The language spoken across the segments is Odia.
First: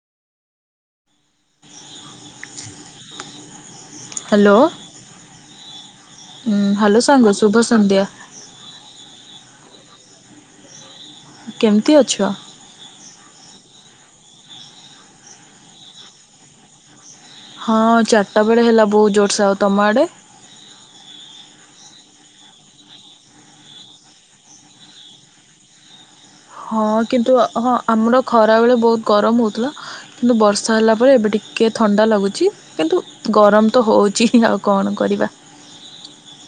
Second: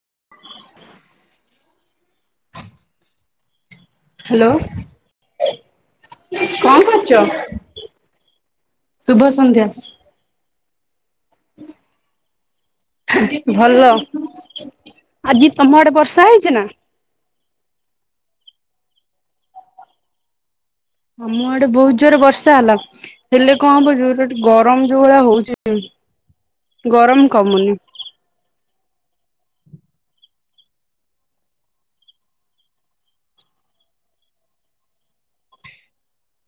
[inaudible] [inaudible] ହ୍ୟାଲୋ। କଣ ହ୍ୟାଲୋ ସାଙ୍ଗ ଶୁଭ କରୁଛ? ସନ୍ଧ୍ୟା ଶୁଭ ସନ୍ଧ୍ୟା। ବ [inaudible] କେମିତି ଅଛ? ଭଲ ।ଆଜି ତମ ଆଡେ ବର୍ଷା ହେଇଛି ନା? ହଁ ଚାରିଟା ବେଳେ ହେଲା ବହୁତ ଜୋରସ ସେ। ଆଉ ତମ ଆଡ଼େ? ଆମ ଆଡେ ବହୁତ ଜୋରରେ ବର୍ଷା ହେଲା ।ହେଲେ କଣ ହବ ଯୋ ଗରମ ଯୋଉ ଭଳିଆ ହଉଛି। ହଁ ଗରମ କିନ୍ତୁ ହଁ କମୁନି। ଆମର ଖରାବେେଳେ ବହୁତ ଗରମ ହେଉଥିଲା କିନ୍ତୁ ବର୍ଷା ହେଲା ପରେ ଏବେ ଟିକଏ ଥଣ୍ଡା ଲାଗୁଛି ।କିନ୍ତୁ ଗରମ ତ ହେଉଛି ଆଉ କଣ କରିବା।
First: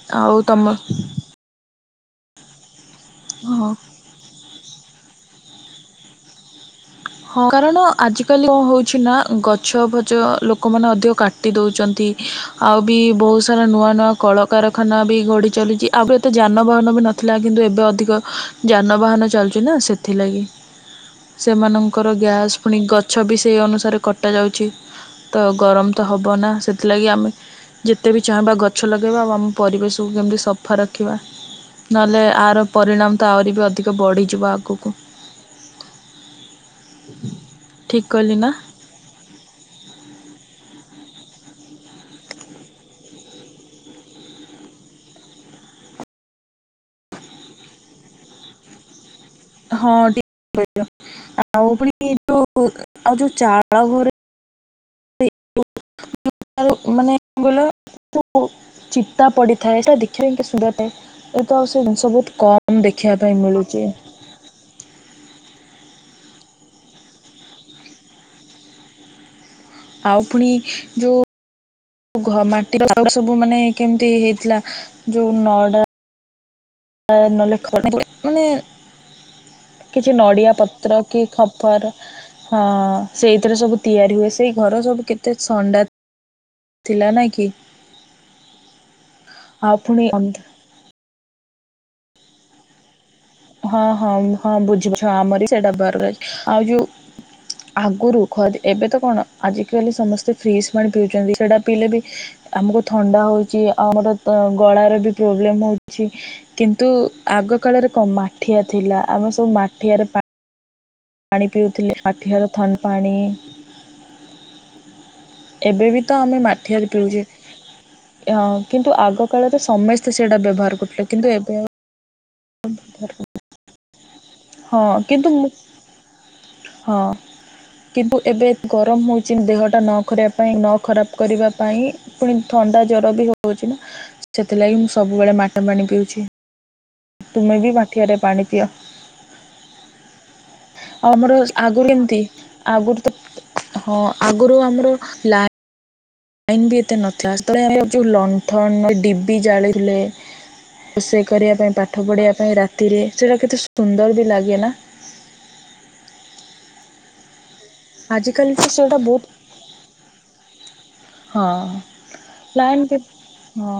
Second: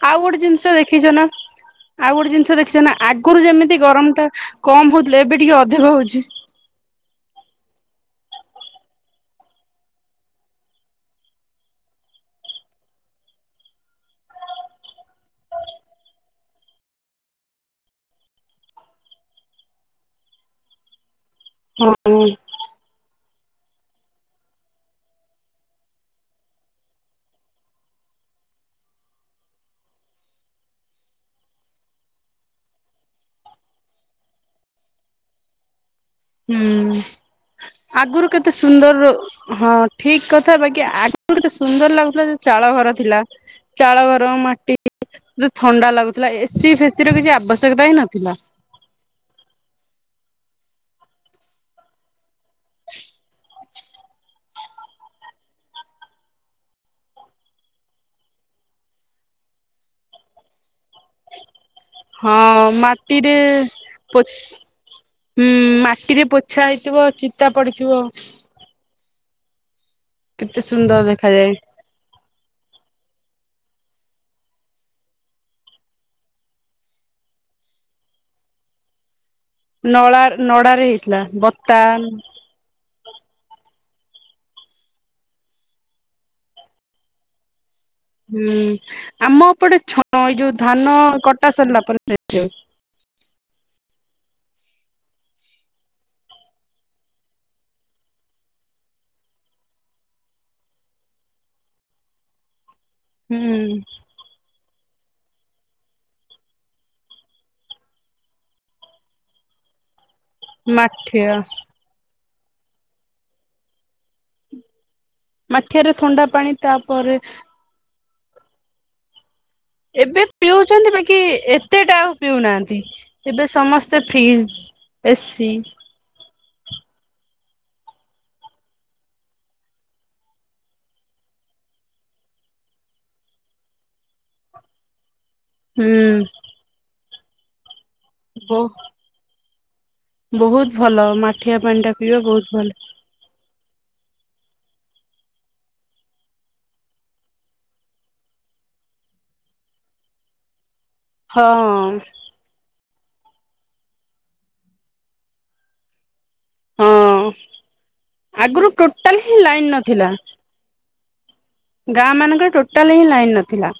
ଆଉ ଗୋଟେ ଜିନିଷ ଦେଖିଛ ନା। ଆଉ ଗୋଟେ ଜିନିଷ ଦେଖିଛ ନା। ଆଗରୁ ହଁ ଯେମିତି ଗରମ ଟା କମ ହଉଥିଲେ ଏବେ ଟିକେ ଅଧିକ ହଉଛି। ହଁ କାରଣ ଆଜିକାଲି କଣ ହେଉଛି ନା ଗଛ ଫଛ ଲୋକମାନେ ଅଧିକ କାଟି ଦେଉଛନ୍ତି, ଆଉ ବି ବହୁତ ସାରା ନୂଆ ନୂଆ କଳକାରଖାନା ବି ଘଡ଼ିି ଚାଲୁଛି, ଆଉ ଏତେ ଯାନବାହାନ ବି ନଥିଲା କିନ୍ତୁ ଏବେ ଅଧିକ ଯାନବାହାନ ଚାଲଛି ନା ସେଥିଲାଗି। ସେମାନେ ର [inaudible] ହଁ ହୁଁ ଗ୍ୟାସ୍ ପୁଣି ଗଛ ବି ସେଇ ଅନୁସାରେ କଟାଯାଉଛି ତ ଗରମ ତ ହବ ନା ସେଥିଲାଗି ଆମେ ଯେତେ ବି ଚାହିଁବା ଗଛ ଲଗାଇବା ଆଉ ଆମ ପରିବେଶକୁ କେମିତି ସଫା ରଖିବା ।ନହେଲେ ଆର ପରିଣାମ ତ ଆହୁରି ବି ଅଧିକ ବଢ଼ିଯିବ ଆଗକୁ। ହୁ [inaudible] ଆଗରୁ କେତେ ସୁନ୍ଦର ।ହଁ ଠିକ କଥା ବାକି ଆଗରୁ ଏତେ ସୁନ୍ଦର ଲାଗୁଥିଲା ଯୋଉ ଚାଳ ଘର ଥିଲା। ଚାଳ ଘର ମାଟିେ [inaudible] ଥଣ୍ଡା ଲାଗୁଥିଲା ଏସି ଫେସି ର କିଛି ଆବଶ୍ୟକତା ହିଁ ନଥିଲା। ହଁିକଛ [inaudible] ଆଉ ପୁଣି ଯୋଉ ଆଉ ଯୋଉ ଚାଳ ଘରେ ମାନେ ଗ ଚିତା ପଡିଥାଏ ସେଇଟ ଦେଖିବା କେ ସୁଧା ଟଏ [inaudible] ହଁ ଦେଖିବା ମାଟିରେ ପାଇଁ ମିଳୁଛି ପୋଛି ହମ୍ ମା ରେ ପୋଛା ହେଇଥିବ ଚିନ୍ତା ପଡ଼ିଥିବ। ଆଉ ପୁଣି ଦେଖାଯାଏ। ଯୋଉ ଘ ମା [inaudible] ସବୁ ମାନେ କେମିତି ହେଇଥିଲା ଯୋଉ ନଡ଼ା ନହେଲେ [inaudible] ମାନେ କିଛି ନଳା ନଡ଼ିଆ ନଡାରେ ପତ୍ର ହେଇଥିଲା କି ବତା ଖପର ହ ସେଇଥିରେ ସବୁ ତିଆରି ହୁଏ ସେଇ ଘର ସବୁ କେତେ ଥଣ୍ଡା ଥିଲା ନା କି? ହୁଁ ଆମ ଆଉ ପଟେ ଛ ପୁଣି ଅନ୍ଧ ଏଇ ଯୋଉ ଧାନ କ ଟାସାରଲା ପରେ [inaudible] ହଁ ହଁ ହଁ ବୁଝିଛୁ ଆମରି ସେଟା [inaudible] ଆଉ ଯୋଉ ଆଗରୁ ଖ ଏବେ ତ କଣ ଆଜିକାଲି ସମସ୍ତେ ଫ୍ରିଜ ପାଣି ପିଉଛନ୍ତି ସେଇଟା ପିଇଲେ ବି ଆମକୁ ଥଣ୍ଡା ହଉଛି ଆଉ ଆମର ଗଳାର ପ୍ରୋବ୍ଲେମ୍ ହେଉଛି କିନ୍ତୁ ଆଗ କଳରେ କମା ମାଠିଆ ଥିଲା ଆମେ ସବୁ ମାଠିଆରେ ପାଣ ମାଠିଆ ପାଣି ପିଉଥିଲେ ମାଠିହାର ଥଣ୍ଡ ପାଣି ଏବେ ମାଠିଆରେ ବି ଥଣ୍ଡା ପାଣି ତାପରେ ଅ କିନ୍ତୁ ଆଗ କାଳରେ ସମସ୍ତେ ଏବେ ସେଇଟା ବ୍ୟବହାର ପିଉଛନ୍ତି କରୁଥିଲେ ବାକି କିନ୍ତୁ ଏବେ ଆଉ ଏତେଟାଉ ପିଉନାହାନ୍ତି ଏବେ ସମ ଫ୍ରିଜ୍ ହଁ କିନ୍ତୁ ମୁଁ ଏସି। ହଁ କିନ୍ତୁ ଏବେ ଗରମ ହଉଛି ଦେହଟା ନ କରିବା ପାଇଁ ନ ଖରାପ କରିବା ପାଇଁ ପୁଣି ଥଣ୍ଡା ଜ୍ଵର ବି ହଉଛି ନା ସେଥିଲାଗି ମୁଁ ସ ବୁବେଳେ ମାଟ ପାଣି ହୁଁ ପିଉଛି। ତୁମେ ବି ବା ଠିଆରେ ପାଣି ବୋ ପିଅ ବହୁତ ଭଲ ଆଉ ଆମର ମାଠିଆ ପାଣି ଟା ଆଗରୁ ପିଇବା ଏମିତି ବହୁତ ଭଲ ଆଗରୁ ତ ହଁ ଆଗରୁ ଆମର ଲା ଲାଇନ୍‌ ବି ଏତେ ନଥିଲା [inaudible] ଯୋଉ ଲଣ୍ଠନ ଡିବି ଜାଳିଲେ ରୋଷେଇ କରିବା ପାଇଁ ହଁ ପାଠ ପଢ଼ିବା ପାଇଁ ରା ତିରେ ସେଟା କେତେ ସୁନ୍ଦର ବି ଲାଗେ ନା। ହଁ। ଆଜିକାଲି ତ ଆଗରୁ ସେଇଟା ବହୁତ ଟୋଟାଲ ହିଁ ଲାଇନ ନଥିଲା। ହଁ ଗାଁ ମାନଙ୍କରେ ଲାଇନ୍‌ ଟୋଟାଲ କେ ହିଁ ଲାଇନ ନଥିଲା ହଁ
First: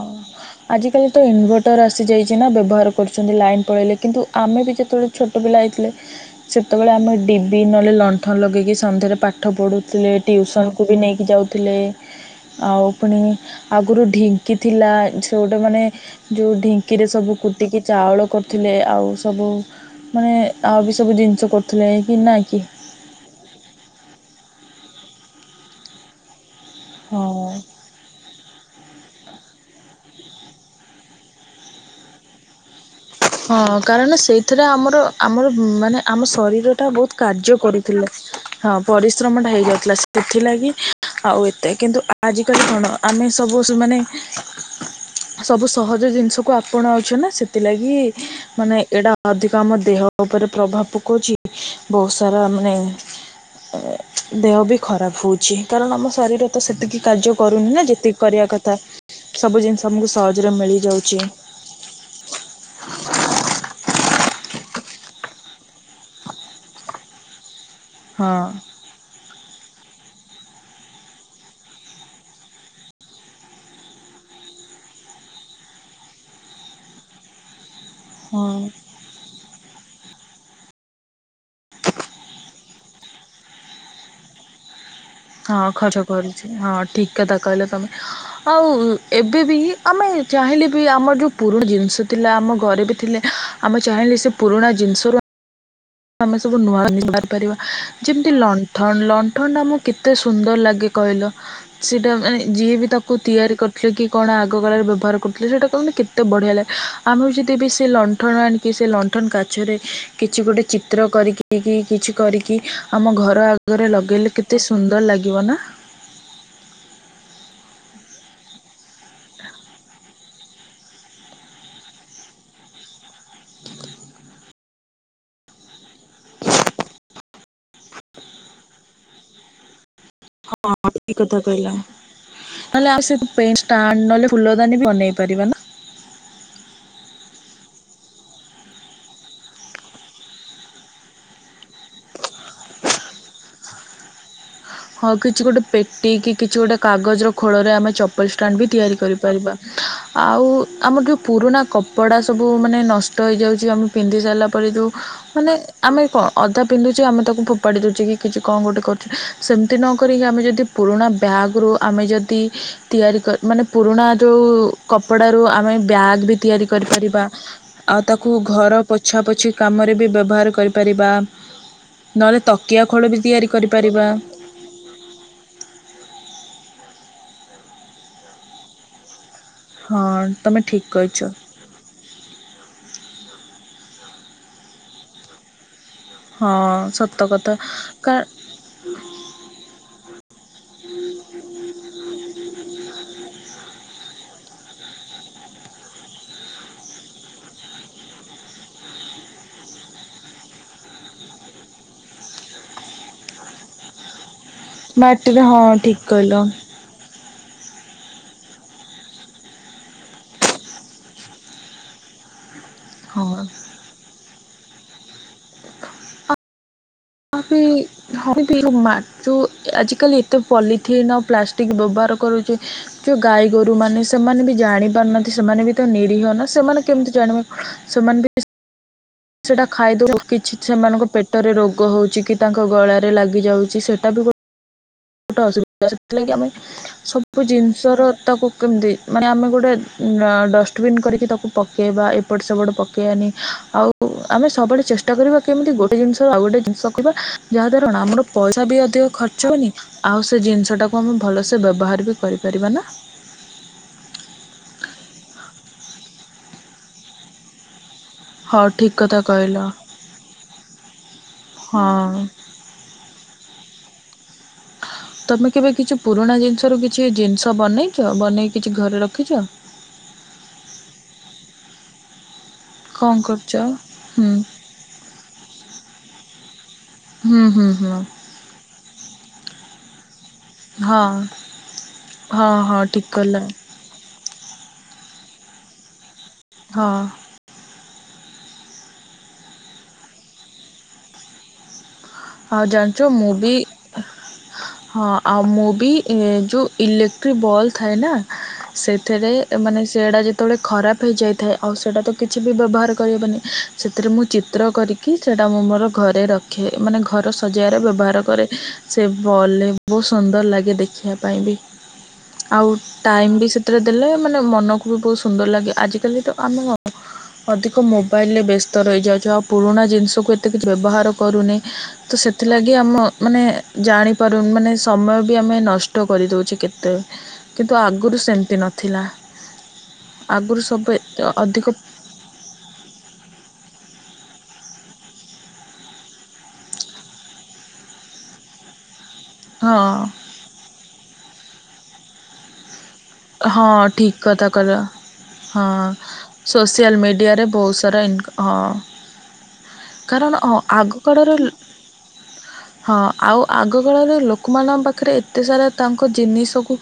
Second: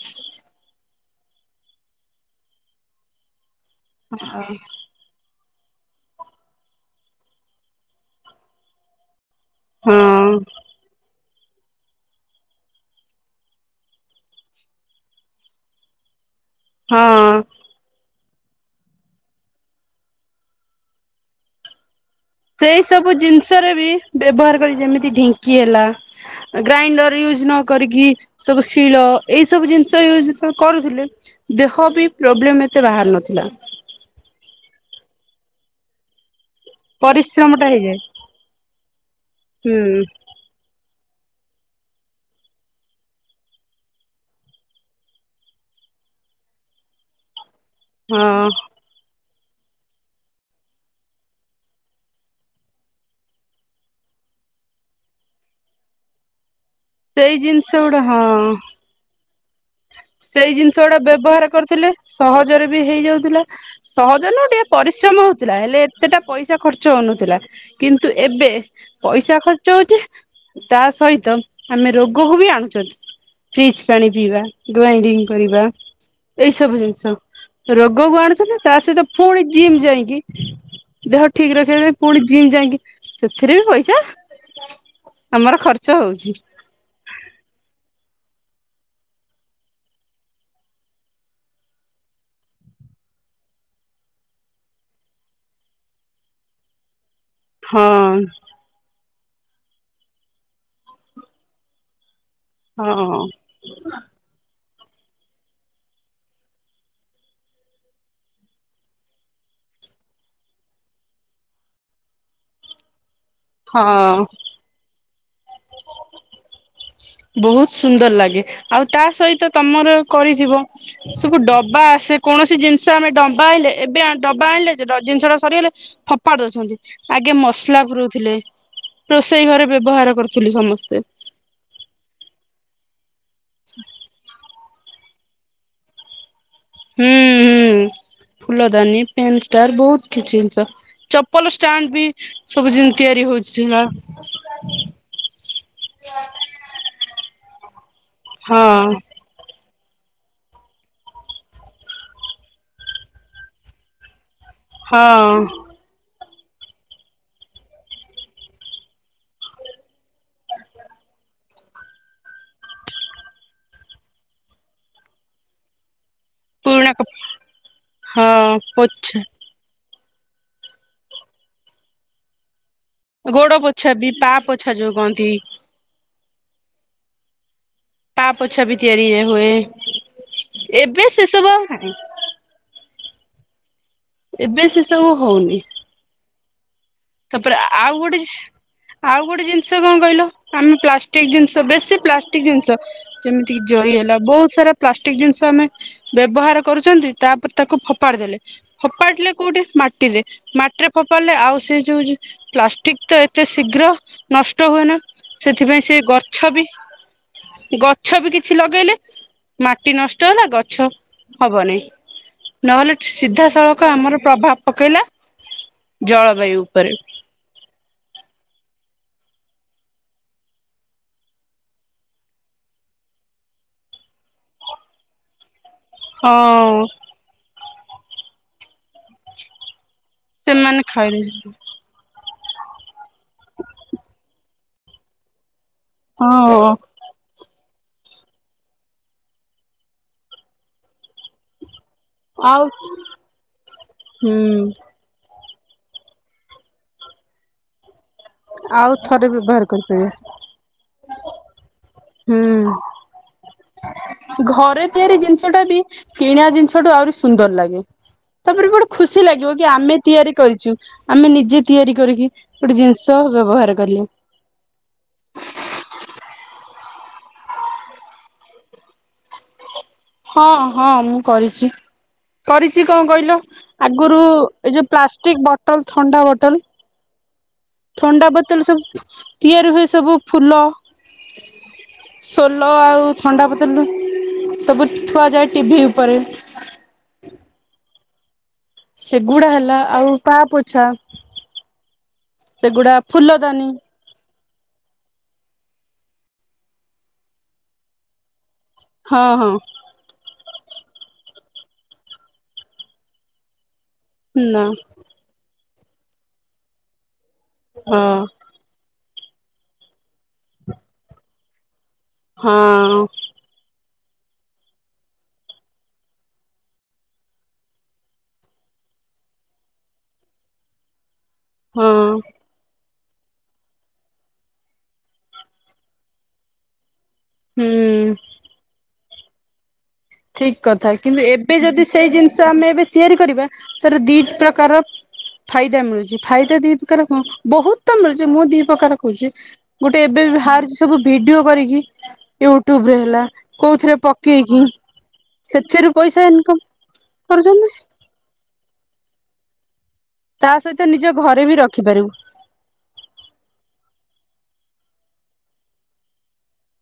ଆଜିିକାଲି ତ ଇନ୍‌ଭଟର୍ ଆସି ଯାଇଛି ନା ବ୍ୟବହାର କରୁଛନ୍ତି ଲାଇନ୍ ପଳେଇଲେ କିନ୍ତୁ ଆମେ ଯେତେବେଳେ ଛୋ ଟ ପିଲା ହୋଇଥିଲେ ସେତେବେଳେ ଆମେ ଡିବି ନହେଲେ ଲଣ୍ଠନ ଲଗେଇକି ସନ୍ଧ୍ୟାରେ ପା ପାଠ ପଢୁଥିଲେ ହଁ ଟିଉସନକୁୁ ବି ନେଇକି ଯାଉ ଥିଲେ। ଆଉ ପୁଣି ଆଗରୁ ଢିଙ୍କି ଥିଲା ସେ ଗୋଟେ ମାନେ। ଯୋଉ ଢିଙ୍କିରେ ସବୁ ହଁ କୁଟିକି ଚାଉଳ କ ଥିଲେ ଆଉ ସବୁ ମାନେ ଆଉ ବି ସବୁ ଜିନିଷ କରୁଥିଲେ। କି ନା କି ସେଇ ସବୁ ଜିନିଷରେ ବି ବ୍ୟବହାର। ଯେମିତି ଢିଙ୍କି ହେଲା। ଗ୍ରାଇଣ୍ଡର ୟୁଜ୍ ହଁ ନ କରିକି ସବୁ ଶିଳ। ଏଇ ସବୁ ଜିନିଷ ୟୁଜ କ-କରୁଥିଲେ ଦେହ ବି ପ୍ରୋବ୍ଲେମ ଏ ହଁ କାରଣ ସେଇଥିରେ ଆମର। ଆମର ମାନେ ଆମ ଶରୀ ଟା ବହୁତ କାର୍ଯ୍ୟ ପରିଶ୍ରମ ଟା ହେଇଯାଏ କରୁଥିଲେ ହଁ ପରିଶ୍ରମ ଟା ହୁଁ ହେଇଯାଉଥିଲା ସେଥିଲାଗି। ଆଉ ଏତେ କିନ୍ତୁ ଆଜିିକାଲି କଣ ଆମେ ସବୁ ମାନେ ସବୁ ସହଜ ଜିନିଷକୁ ଆପଣାଉଛେ ନା ସେ ଥିଲାଗି ହଁ ମାନେ ଏଟା ଅଧିକ ଆମ ଦେହ ଉପରେ ପ୍ରଭାବ ପକଉଛି ବହୁତ ସାରା ମାନେ ଦେହ ବି ଖରାପ ହଉଛି କାରଣ ଆମ ଶରୀର ତ ସେତିକି କାର୍ଯ୍ୟ ସେଇ କରୁନି ନା ଜିନିଷ ଗୁଡା ଯେତିକି କରିବା ହଁ କଥା। ସବୁ ଜିନିଷ ଆମକୁ ସହଜରେ ସେଇ ଜିନିଷ ଗୁଡା ମିଳିଯାଉଛି ବ୍ୟବହାର କରୁଥିଲେ ସହଜରେ ବି ହେଇଯାଉଥିଲା ସହଜ ନୁହ ଟିକେ ପରିଶ୍ରମ ହଉଥିଲା ହେଲେ ଏତେଟା ପଇସା ଖର୍ଚ୍ଚ ହଉନଥିଲା। କିନ୍ତୁ ହଁ ଏବେ ପଇସା ଖ ଖର୍ଚ୍ଚ ହଉଛି ତା ସହିତ ଆମେ ରୋଗକୁ ବି ଆଣୁଛନ୍ତି ଫ୍ରିଜ ପାଣି ପିଇବା ଗ୍ରାଇଣ୍ଡିଙ୍ଗ କରିବା ଏଇ ସବୁ ଜିନିଷ। ରୋଗକୁ ଆଣୁଛନ୍ତି ହଁ। ତା ସହିତ ଫୁଣି ଜିମ୍ ଯାଇକି ଦେହ ଠିକ ରଖିବା ପାଇଁ ପୁଣି ଜିମ୍ ଯାଇକି ସେଥିରେ ବି ପଇସା ଆମର ହଁ ଖର୍ଚ୍ଚ ହଉଛି କରୁଛି ହଁ ଠିକ କଥା କହିଲ ତମେ ଆଉ ଏବେ ବି ଆମେ ଚାହିଁଲେ ବି ଆମର ଯେଉଁ ପୁରୁଣା ଜିନିଷ ଥିଲା ଆମ ଘରେ ବି ଥିଲେ ଆମେ ଚାହିଁଲେ ସେ ପୁରୁଣା ଜିନିଷରୁ ଆମେ ସବୁ ନୁଆ। [unintelligible] ପାରିବା ହଁ ଯେମତି ଲଣ୍ଠନ ଲ ଲଣ୍ଠନ ଟା ଆମକୁ କେତେ ସୁନ୍ଦର ଲାଗେ କହିଲ ସେଇଟା ମା ଯିଏ ବି ତାକୁ ହଁ। ତିଆରି କରିଥିଲେ କି କଣ ଆ ଆଗ କାଳ ରେ ବ୍ୟବହାର କରୁଥିଲେ ସେଟା କୁ ଆମେ କେତେ ବଢିଆ ଲାଗେ ଆମେ ଯଦି ବି ସେ ଲଣ୍ଠନ ଆଣିକି ସେ ଲଣ୍ଠନ କାଚରେ କିଛି ଗୋଟେ ଚିତ୍ର କରିକି କି କିଛି କରିକି ଆମ ଘ ଆଗରେ ହଁ ଲଗେଇଲେ କେତେ ସୁନ୍ଦର ଲା ବନା। ବହୁତ ସୁନ୍ଦର ଲାଗେ। ଆଉ ତା ସହିତ ତମର କରିଥିବ ସବୁ ଡବା ଆସେ କୌଣସି ଜିନିଷ ଆମେ ଡବା ଆଣିଲେ। ଏବେ ଡବା ଆଣିଲେ ଜିନିଷ ଟା ସରିଗଲେ ଫୋପାଡ଼ି ଦଉଛନ୍ତି। ଆଗେ ମସଲା ପୁୁରଉଥିଲେ ରୋଷେଇ ଘରେ ବ୍ୟବହାର କରୁଥିଲେ ହଁ ସମସ୍ତେ ଠିକ୍ କଥା କହିଲ। ହେଲେ ଆଉ ସେ ପେନ୍ ଷ୍ଟାଣ୍ଡ ନହେଲେ ଫୁଲଦାନୀ ବନେଇ ପାରିବା ନା। ହୁଁ ହୁଁ ଫୁଲଦାନୀ ପେନ୍ ଷ୍ଟାର୍ ବହୁତ କିଛି ଜିନିଷ ଚପଲ ଷ୍ଟାଣ୍ଡ ବି ସବୁ ଜିମିତି ତିଆରି ହଉ [unintelligible] ହଁ କିଛି ଗୋଟେ ପେଟି କି କିଛି ଗୋଟେ କାଗଜ ର ଖୋଳରେ ।ଆମେ ଚପଲ ଷ୍ଟାଣ୍ଡ ବି ତିଆରି କରିପାରିବା। ଆଉ ଆମର ଯେଉଁ ପୁରୁଣା କପଡ଼ା ସବୁ ମାନେ ନଷ୍ଟ ହେଇଯାଉଛି ।ଆମେ ପିନ୍ଧି ସାଇଲା ହଁ [unintelligible] ମାନେ ଆମେ କଣ ଅଧା ପିନ୍ଧୁଚେ ଆମେ ତାକୁ ଫୋପାଡ଼ି ଦେଉଛେ କି କିଛି କଣ ଗୋଟେ କରୁ ସେମିତି ନ କରିକି ଆମେ ଯଦି ପୁରୁଣା ବ୍ୟାଗ୍ ରୁ ଆମେ ଯଦି ତିଆରି କ ମାନେ ପୁରୁଣା ଯେଉଁ କପଡ଼ାରୁ ଆମେ ବ୍ୟାଗ୍ ବି ତିଆରି ପୁରୁଣା କ କରିପାରିବା। ଆଉ ତାକୁ ଘର ପୋଛା ପୋଛି କାମରେ ବି ବ୍ୟବହାର କରିପାରିବା ନହେଲେ ତ କିିଆ ଖୋଳ ବି ତିଆରି କରିପାରିବା। ଛା ଯୋଉ କହନ୍ତି। ପାପୋଛା ବି ତିଆରି ଇଏ। ହୁଏ ହଁ ତମେ ଠିକ୍ ଏବେ କହିଛ ସେସବୁ ଆଉ ନାହିଁ। ଏବେ ସେ ସବୁ ହଉନି। ହଁ। ସତ କଥା ତାପରେ ଆଉ କା ଗୋଟେ ଆଉ ଗୋଟେ ଜିନିଷ କଣ କହିଲ ଆମେ ପ୍ଲାଷ୍ଟିକ ଜିନିଷ ବେଶୀ ପ୍ଲାଷ୍ଟିକ ଜିନିଷ ଯେମତି କି ଜରି ହେଲା। ବହୁତ ସାରା ପ୍ଲାଷ୍ଟିକ ଜିନିଷ ଆମେ ବ୍ୟବହାର କରୁଚନ୍ତି ତାପରେ ତାକୁ ଫୋପାଡି ଦେଲେ ଫୋପାଡିଲେ କୋଉଠି ମାଟିରେ ମାଟିରେ ଫୋପାଡେଲେ ଆଉ ସେ ଯୋଉ ଯୋ ପ୍ଲାଷ୍ଟିକ ତ ଏତେ ଶୀଘ୍ର ନଷ୍ଟ ହୁଏ ନା ମାଟିରେ ହଁ ସେଥିପାଇଁ ସେ ଠିକ୍ କହିଲ ଗଛ ବି ଗଛ ବି କିଛି ଲଗେଇଲେ ମାଟି ନଷ୍ଟ ହେଲା ଗଛ ହବନେଇଁ। ନହେଲେ ହଁ ସିଧାସଳଖ ଆମର ପ୍ରଭାବ ପକେଇଲା। ଜଳ ବାୟୁ ଉପରେ। [unintelligible] ଆଜିକାଲି ଏତେ ପଲିଥିନ୍ ଆଉ ପ୍ଲାଷ୍ଟିକ ବ୍ୟବହାର କରୁଛେ। ଯେଉ ଗାଈ ଗୋରୁ ମାନେ ସେମାନେ ବି ଜାଣି ପାରୁନାହାନ୍ତି ସେମାନେ ବି ନିରୀହ ନା ହଁ ସେମାନେ କେମିତି ଜାଣିବେ? ସେମାନେ ବି ସେଟା ଖାଇଦଉ କିଛି ସେମାନେ ସେମାନଙ୍କ ଖାଇଲେ ପେଟରେ ରୋଗ ହେଉଛି କି ତାଙ୍କ ଗଳାରେ ଲାଗିଯାଉଛି ସେଇଟା ବି ଗୋ ଟ ଗୋଟେ ଅସୁ ସେଥିଲାଗି ଆମେ ହଁ ସବୁ ଜିନ ଷର ତାକୁ କେମିତି ମାନେ ଆମେ ଗୋଟେ ଅ ଡଷ୍ଟବିନ୍ କରିକି ତାକୁ ପ କେବା ଏପଟ ଆଉ ସେପଟ ପକେଇବାନି ଆଉ ଆମେ ହୁଁ ସବୁବେଳେ ଚେଷ୍ଟା କରିବା କେମିତି ଗୋଟେ ଜିନିଷ ଆଉ ଗୋଟେ ଜିନିଷ କହିବା ଯାହା ଦ୍ୱାରା ନା ଆମର ପଇସା ବି ଆଉ ଅଧିକ ଥରେ ଖର୍ଚ୍ଚ ବ୍ୟବହାର ହେଉନି କରିପାରିବେ। ଆଉ ସେ ଜିନିଷ ଟାକୁ ଆମେ ଭଲସ ବ୍ୟବହାର ବି କରିପାରିବା ହୁଁ। ନା ଘରେ ତିଆରି ଜିନିଷ ଟା ବି କିଣା ଜିନିଷଠୁ ଆହୁରି ସୁନ୍ଦର ଲାଗେ। ହଉ ତାପରେ ଗୋଟେ ଠିକ୍ କଥା ଖୁସି ଲାଗିବ କହିଲ କି ଆମେ ତିଆରି କରିଚୁ। ଆମେ ନିଜେ ତିଆରି ହଁ କରିକି ଗୋଟେ ଜିନିଷ ବ୍ୟବହାର କଲି ତମେ କେବେ କିଛି ପୁରୁଣା ଜିନିଷରୁ କିଛି ଜିନିଷ ବନେଇଚ? ବନେଇ କିଛି ଘରେ ରଖିଚ? ହଁ ହଁ ମୁଁ କରିଚି। କରିଚି କଣ କଇଲ ଆଗରୁ ହୁଁ ଏ ଯୋଉ ପ୍ଲାଷ୍ଟିକ ବୋଟଲ ଥଣ୍ଡା ବୋଟଲ ହୁଁ ହୁଁ ହୁଁ ଥଣ୍ଡା ବୋତଲ ସବୁ ତିଆରି ହୁଏ ସବୁ ଫୁଲ ହଁ ହଁ ସୋଲ ହଁ ଠିକ୍ ଆଉ କଲା ଥଣ୍ଡାପତ୍ର ଥୁଆଯାଏ ଟିଭି ଉପରେ ହଁ ସେଗୁଡା ହେଲା ଆଉ ପା ପୋଛା। ଆଉ ସେଗୁଡା ଜାଣିଛୁ ମୁଁ ଫୁଲ ବି ଦାନୀ। ହଁ ଆଉ ମୁଁ ବି ଯୋଉ ଇଲେକ୍ଟ୍ରିକ ବଲ୍ବ ଥାଏ ନା ହଁ ସେଥିରେ ହଁ ମାନେ ସେଡା ଯେ କେତେବେଳେ ଖରାପ ହେଇଯାଇଥାଏ ଆଉ ସେଇଟା ତ କିଛି ବି ବ୍ୟବହାର କରିହବନି ସେଥିରେ ମୁଁ ନା ଚିତ୍ର କରିକି ସେଇଟା ମୁଁ ମୋର ଘରେ ରଖେ ମାନେ ଘର ସଜେଇାର ହଁ ବ୍ୟବହାର କରେ ସେ ବଲେ ବହୁତ ସୁନ୍ଦର ଲାଗେ ଦେଖିବା ପାଇଁ ବି ଆଉ ହଁ ଟାଇମ ବି ସେଥିରେ ଦେଲେ ମାନେ ମନକୁ ବି ବହୁତ ସୁନ୍ଦର ଲାଗେ ଆଜିକାଲି ତ ଆମେ ଅଧିକ ମୋବାଇଲରେ ବ୍ୟସ୍ତ ରହିଯାଉଛୁ ଆଉ ପୁରୁଣା ଜିନିଷକୁ ଏତେ କିଛି ବ୍ୟବହାର କରୁନେ ହଁ ତ ସେଥିଲାଗି ଆମ ମାନେ ଜାଣିପାରୁନି ମାନେ ସମୟ ବି ଆମେ ନଷ୍ଟ କରିଦେଉଛେ କେତେ ହୁଁ କିନ୍ତୁ ଆଗରୁ ସେମତି ନଥିଲା ଠିକ ଆଗରୁ ସବୁ କଥା କିନ୍ତୁ ଏବେ ଅଧିକ ଯଦି ସେଇ ଜିନିଷ ଆମେ ଏବେ ତିଆରି କରିବା ତାର ଦି ପ୍ରକାର ଫାଇଦା ମିଳୁଛି ଫାଇଦା ଦି ପ୍ରକାର କଣ ବହୁତ ତ ମିଳୁଛି ମୁଁ ଦି ପ୍ରକାର କ ଛି ହଁ ଗୋଟେ ଏବେ ବି ବାହାରଛି ସବୁ ଭିଡିଓ କରିକି ୟୁ ଟ୍ୟୁବରେ ହେଲା ହଁ କଉଥିରେ ଠିକ୍ କଥା ପକେଇକି କହିଲ । ହଁ ସୋସିଆଲ ମିଡିଆରେ କରୁଛନ୍ତି ବହୁତ ସାରା ଇନକ ହଁ । କାରଣ ହଁ ତା ଅ ସହିତ ନିଜ ଆଗକାଳର ଘରେ ଲୋ ବି ରଖିପାରିବୁ ହଁ ଆଉ ଆଗକାଳର ଲୋ ଲୋକମାନଙ୍କ ପାଖରେ ଏତେ ସାରା ତାଙ୍କ ଜିନିଷକୁ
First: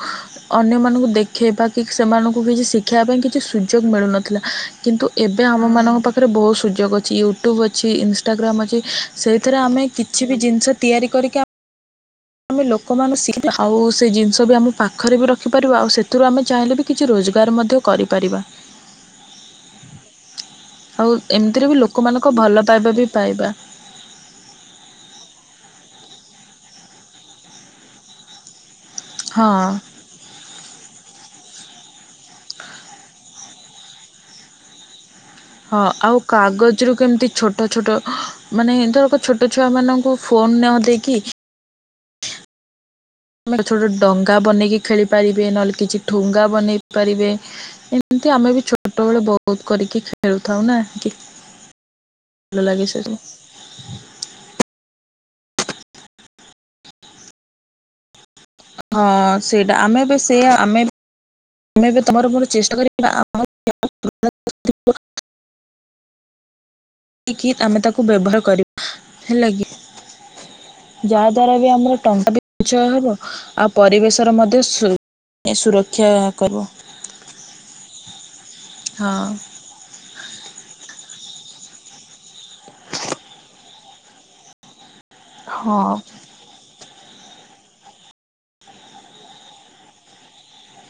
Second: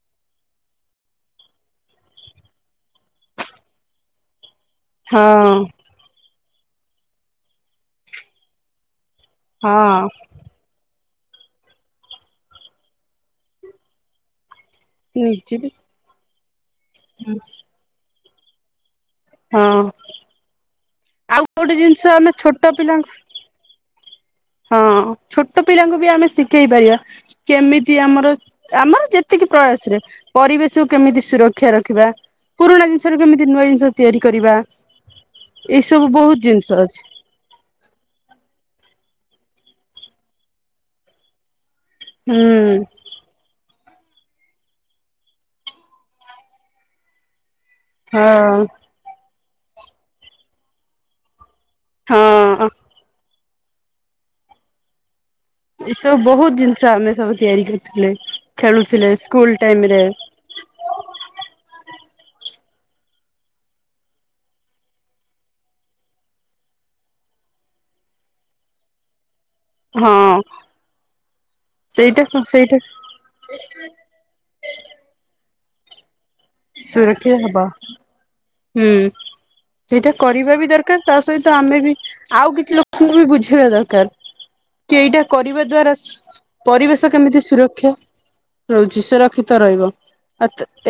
ଅନ୍ୟମାନଙ୍କୁ ଦେ----। ସିଖେଇବା ସେମାନଙ୍କୁ କିଛି ସିଖେଇବା ପାଇଁ ସୁଯୋଗ କିଛି ମିଳୁନଥିଲା । କିନ୍ତୁ ଏବେ ହଁ ଆମମାନଙ୍କ ପାଖରେ ବହୁତ ସୁଯୋଗ ଅଛି ୟୁଟ୍ୟୁବ୍ ଅଛି ଇନଷ୍ଟାଗ୍ରାମ୍ ଅଛି। ସେଇଥିରେ ଆମେ ହଁ କିଛି ବି ଜିନିଷ ତିଆରି । କରିକ । ଆମେ ଲୋକମାନେ ଶିଖ ଆଉ ସେ ଜିନିଷ ବି ଆମକୁ । ପାଖରେ ବି ରଖିପାରିବା ଆଉ ସେଥିରୁ ଆମେ ଚାହିଁଲେ ବି କିଛି ରୋଜଗାର ମଧ୍ୟ କରିପାରିବା। ହଁ। ଆଉ ଏମିତିରେ ଗୋଟେ ବି ଜିନିଷ ଆମେ ଲୋକମାନଙ୍କ ଛୋଟ ଭଲ ପାଇବା ବି ପିଲାଙ୍କୁ ପାଇବା। ହଁ ଛୋଟ ପିଲାଙ୍କୁ ବି ଆମେ ଶିଖେଇ ପାରିବା କେମିତି ଆମର ଆମର ଯେତିକି ହଁ। ପ୍ରୟାସରେ ପରିବେଶକୁ କେମିତି ସୁରକ୍ଷା ର ରଖିବା ପୁରୁଣା ଜିନିଷ କେମିତି ନୂଆ ଜିନିଷ ତିଆରି କରିବା । ହଁ ଆଉ କାଗଜରୁୁ କେମତି ଛୋଟ ଛୋଟ ମାନେ ଦ ଛୋଟ । ଛୋଟ ଛୁଆମାନଙ୍କୁ ଫୋନ ନ ଦେଇକି ହୁଁ । ଛୋଟ ଛୋଟ ଡଙ୍ଗା ବନେଇକି ଖେଳି ପାରିବେ ନହେଲେ କିଛି ଠୁଙ୍ଗା ବନେଇ ପାରିବେ। ହଁ ଏମିତି ଆମେ ବି ଛୋଟବେଳେ ବହୁତ ବହୁତ କରିକି ଖେଳୁଥାଉ ନା। ଭଲ ହଁ ଲାଗି ସେ ଯେ। [unintelligible] ଏସବୁ ବହୁତ୍ ଜିନିଷ ଆମେ ସବୁ ତିଆରି କରିଥିଲେ ଖେଳୁଥିଲେ ହଁ ସ୍କୁଲ ସେଇଟା ଟାଇମରେ। ତମେ ଏ ତମର ଚେଷ୍ଟା କରିବାମ ଆମର [unintelligible] ଏହିକି ଆମେ ତାକୁ ବ୍ୟବହାର କରି ହେଲା କି ହଁ ଯାହାଦ୍ୱାରା ବି ଆମର ସେଇଟା ଟଙ୍ଗା ସେଇଟା ଞ୍ଚୟ ହେବ ଆଉ ପରିବେଶର ମଧ୍ୟ ସୁ ଏ ସୁରକ୍ଷା କରିବ। ସୁରକ୍ଷା ହବା ହୁଁ ହଁ। ସେଇଟା କରିବା ବି ଦରକାର। ତା ସହିତ ଆମେ ବି ଆଉ କିଛି ଲୋକଙ୍କୁ ବି ବୁଝେଇବା ଦରକାର। କ କି ଏଇଟା କରିବା ହଁ ଦ୍ଵାରା ପରିବେଶ କେମିତି ସୁରକ୍ଷା ରହୁଛି ସୁରକ୍ଷିତ ରହିବ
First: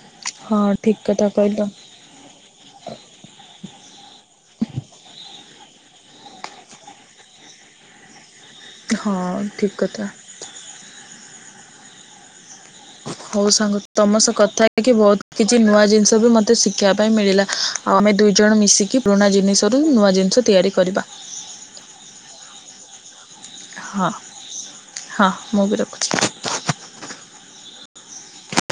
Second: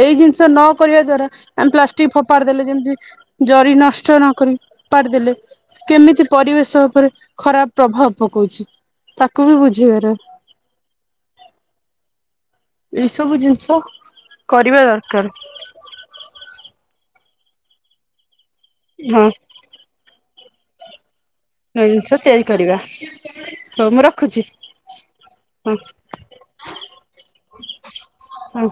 ଏଇ ହଁ ନ ଠିକ କରିବା କଥା ଦ୍ଵାରା କହିଲ। ଆମେ ପ୍ଲାଷ୍ଟିକ ଫୋପାଡ଼ି ଦେଲେ ଯେମିତି ଜରି ନଷ୍ଟ ନ କରି ଫୋପାଡ଼ି ଦେଲେ। କେମିତି ପରିବେଶ ଉପରେ ଖରାପ ପ୍ରଭାବ ପକଉଛି। ହଁ ତାକୁ ବି ଠିକ୍ କଥା। ବୁଝିବାର ଏଇ ସବୁ ହଉ ଜିନିଷ ସାଙ୍ଗ ତମ ସହ କଥା କରିବା ହେଇକି ଦରକାର ବହୁତ କିଛି ନୂଆ ଜିନିଷ ବି ମତେ ଶିଖିବା ମିଳିଲା ଆଉ ଆମେ ଦୁଇ ଜଣ ମିଶିକି ହଁ। ପୁରୁଣା ଜିନିଷରୁ ନୂଆ ଜିନିଷ ତିଆରି କରିବା। ନୂଆ ଜିନିଷ ତିଆରି କରିବା। ହଉ ମୁଁ ହଁ ରଖୁଛି ହଁ ମୁଁ ବି ରଖୁଛି ହଁ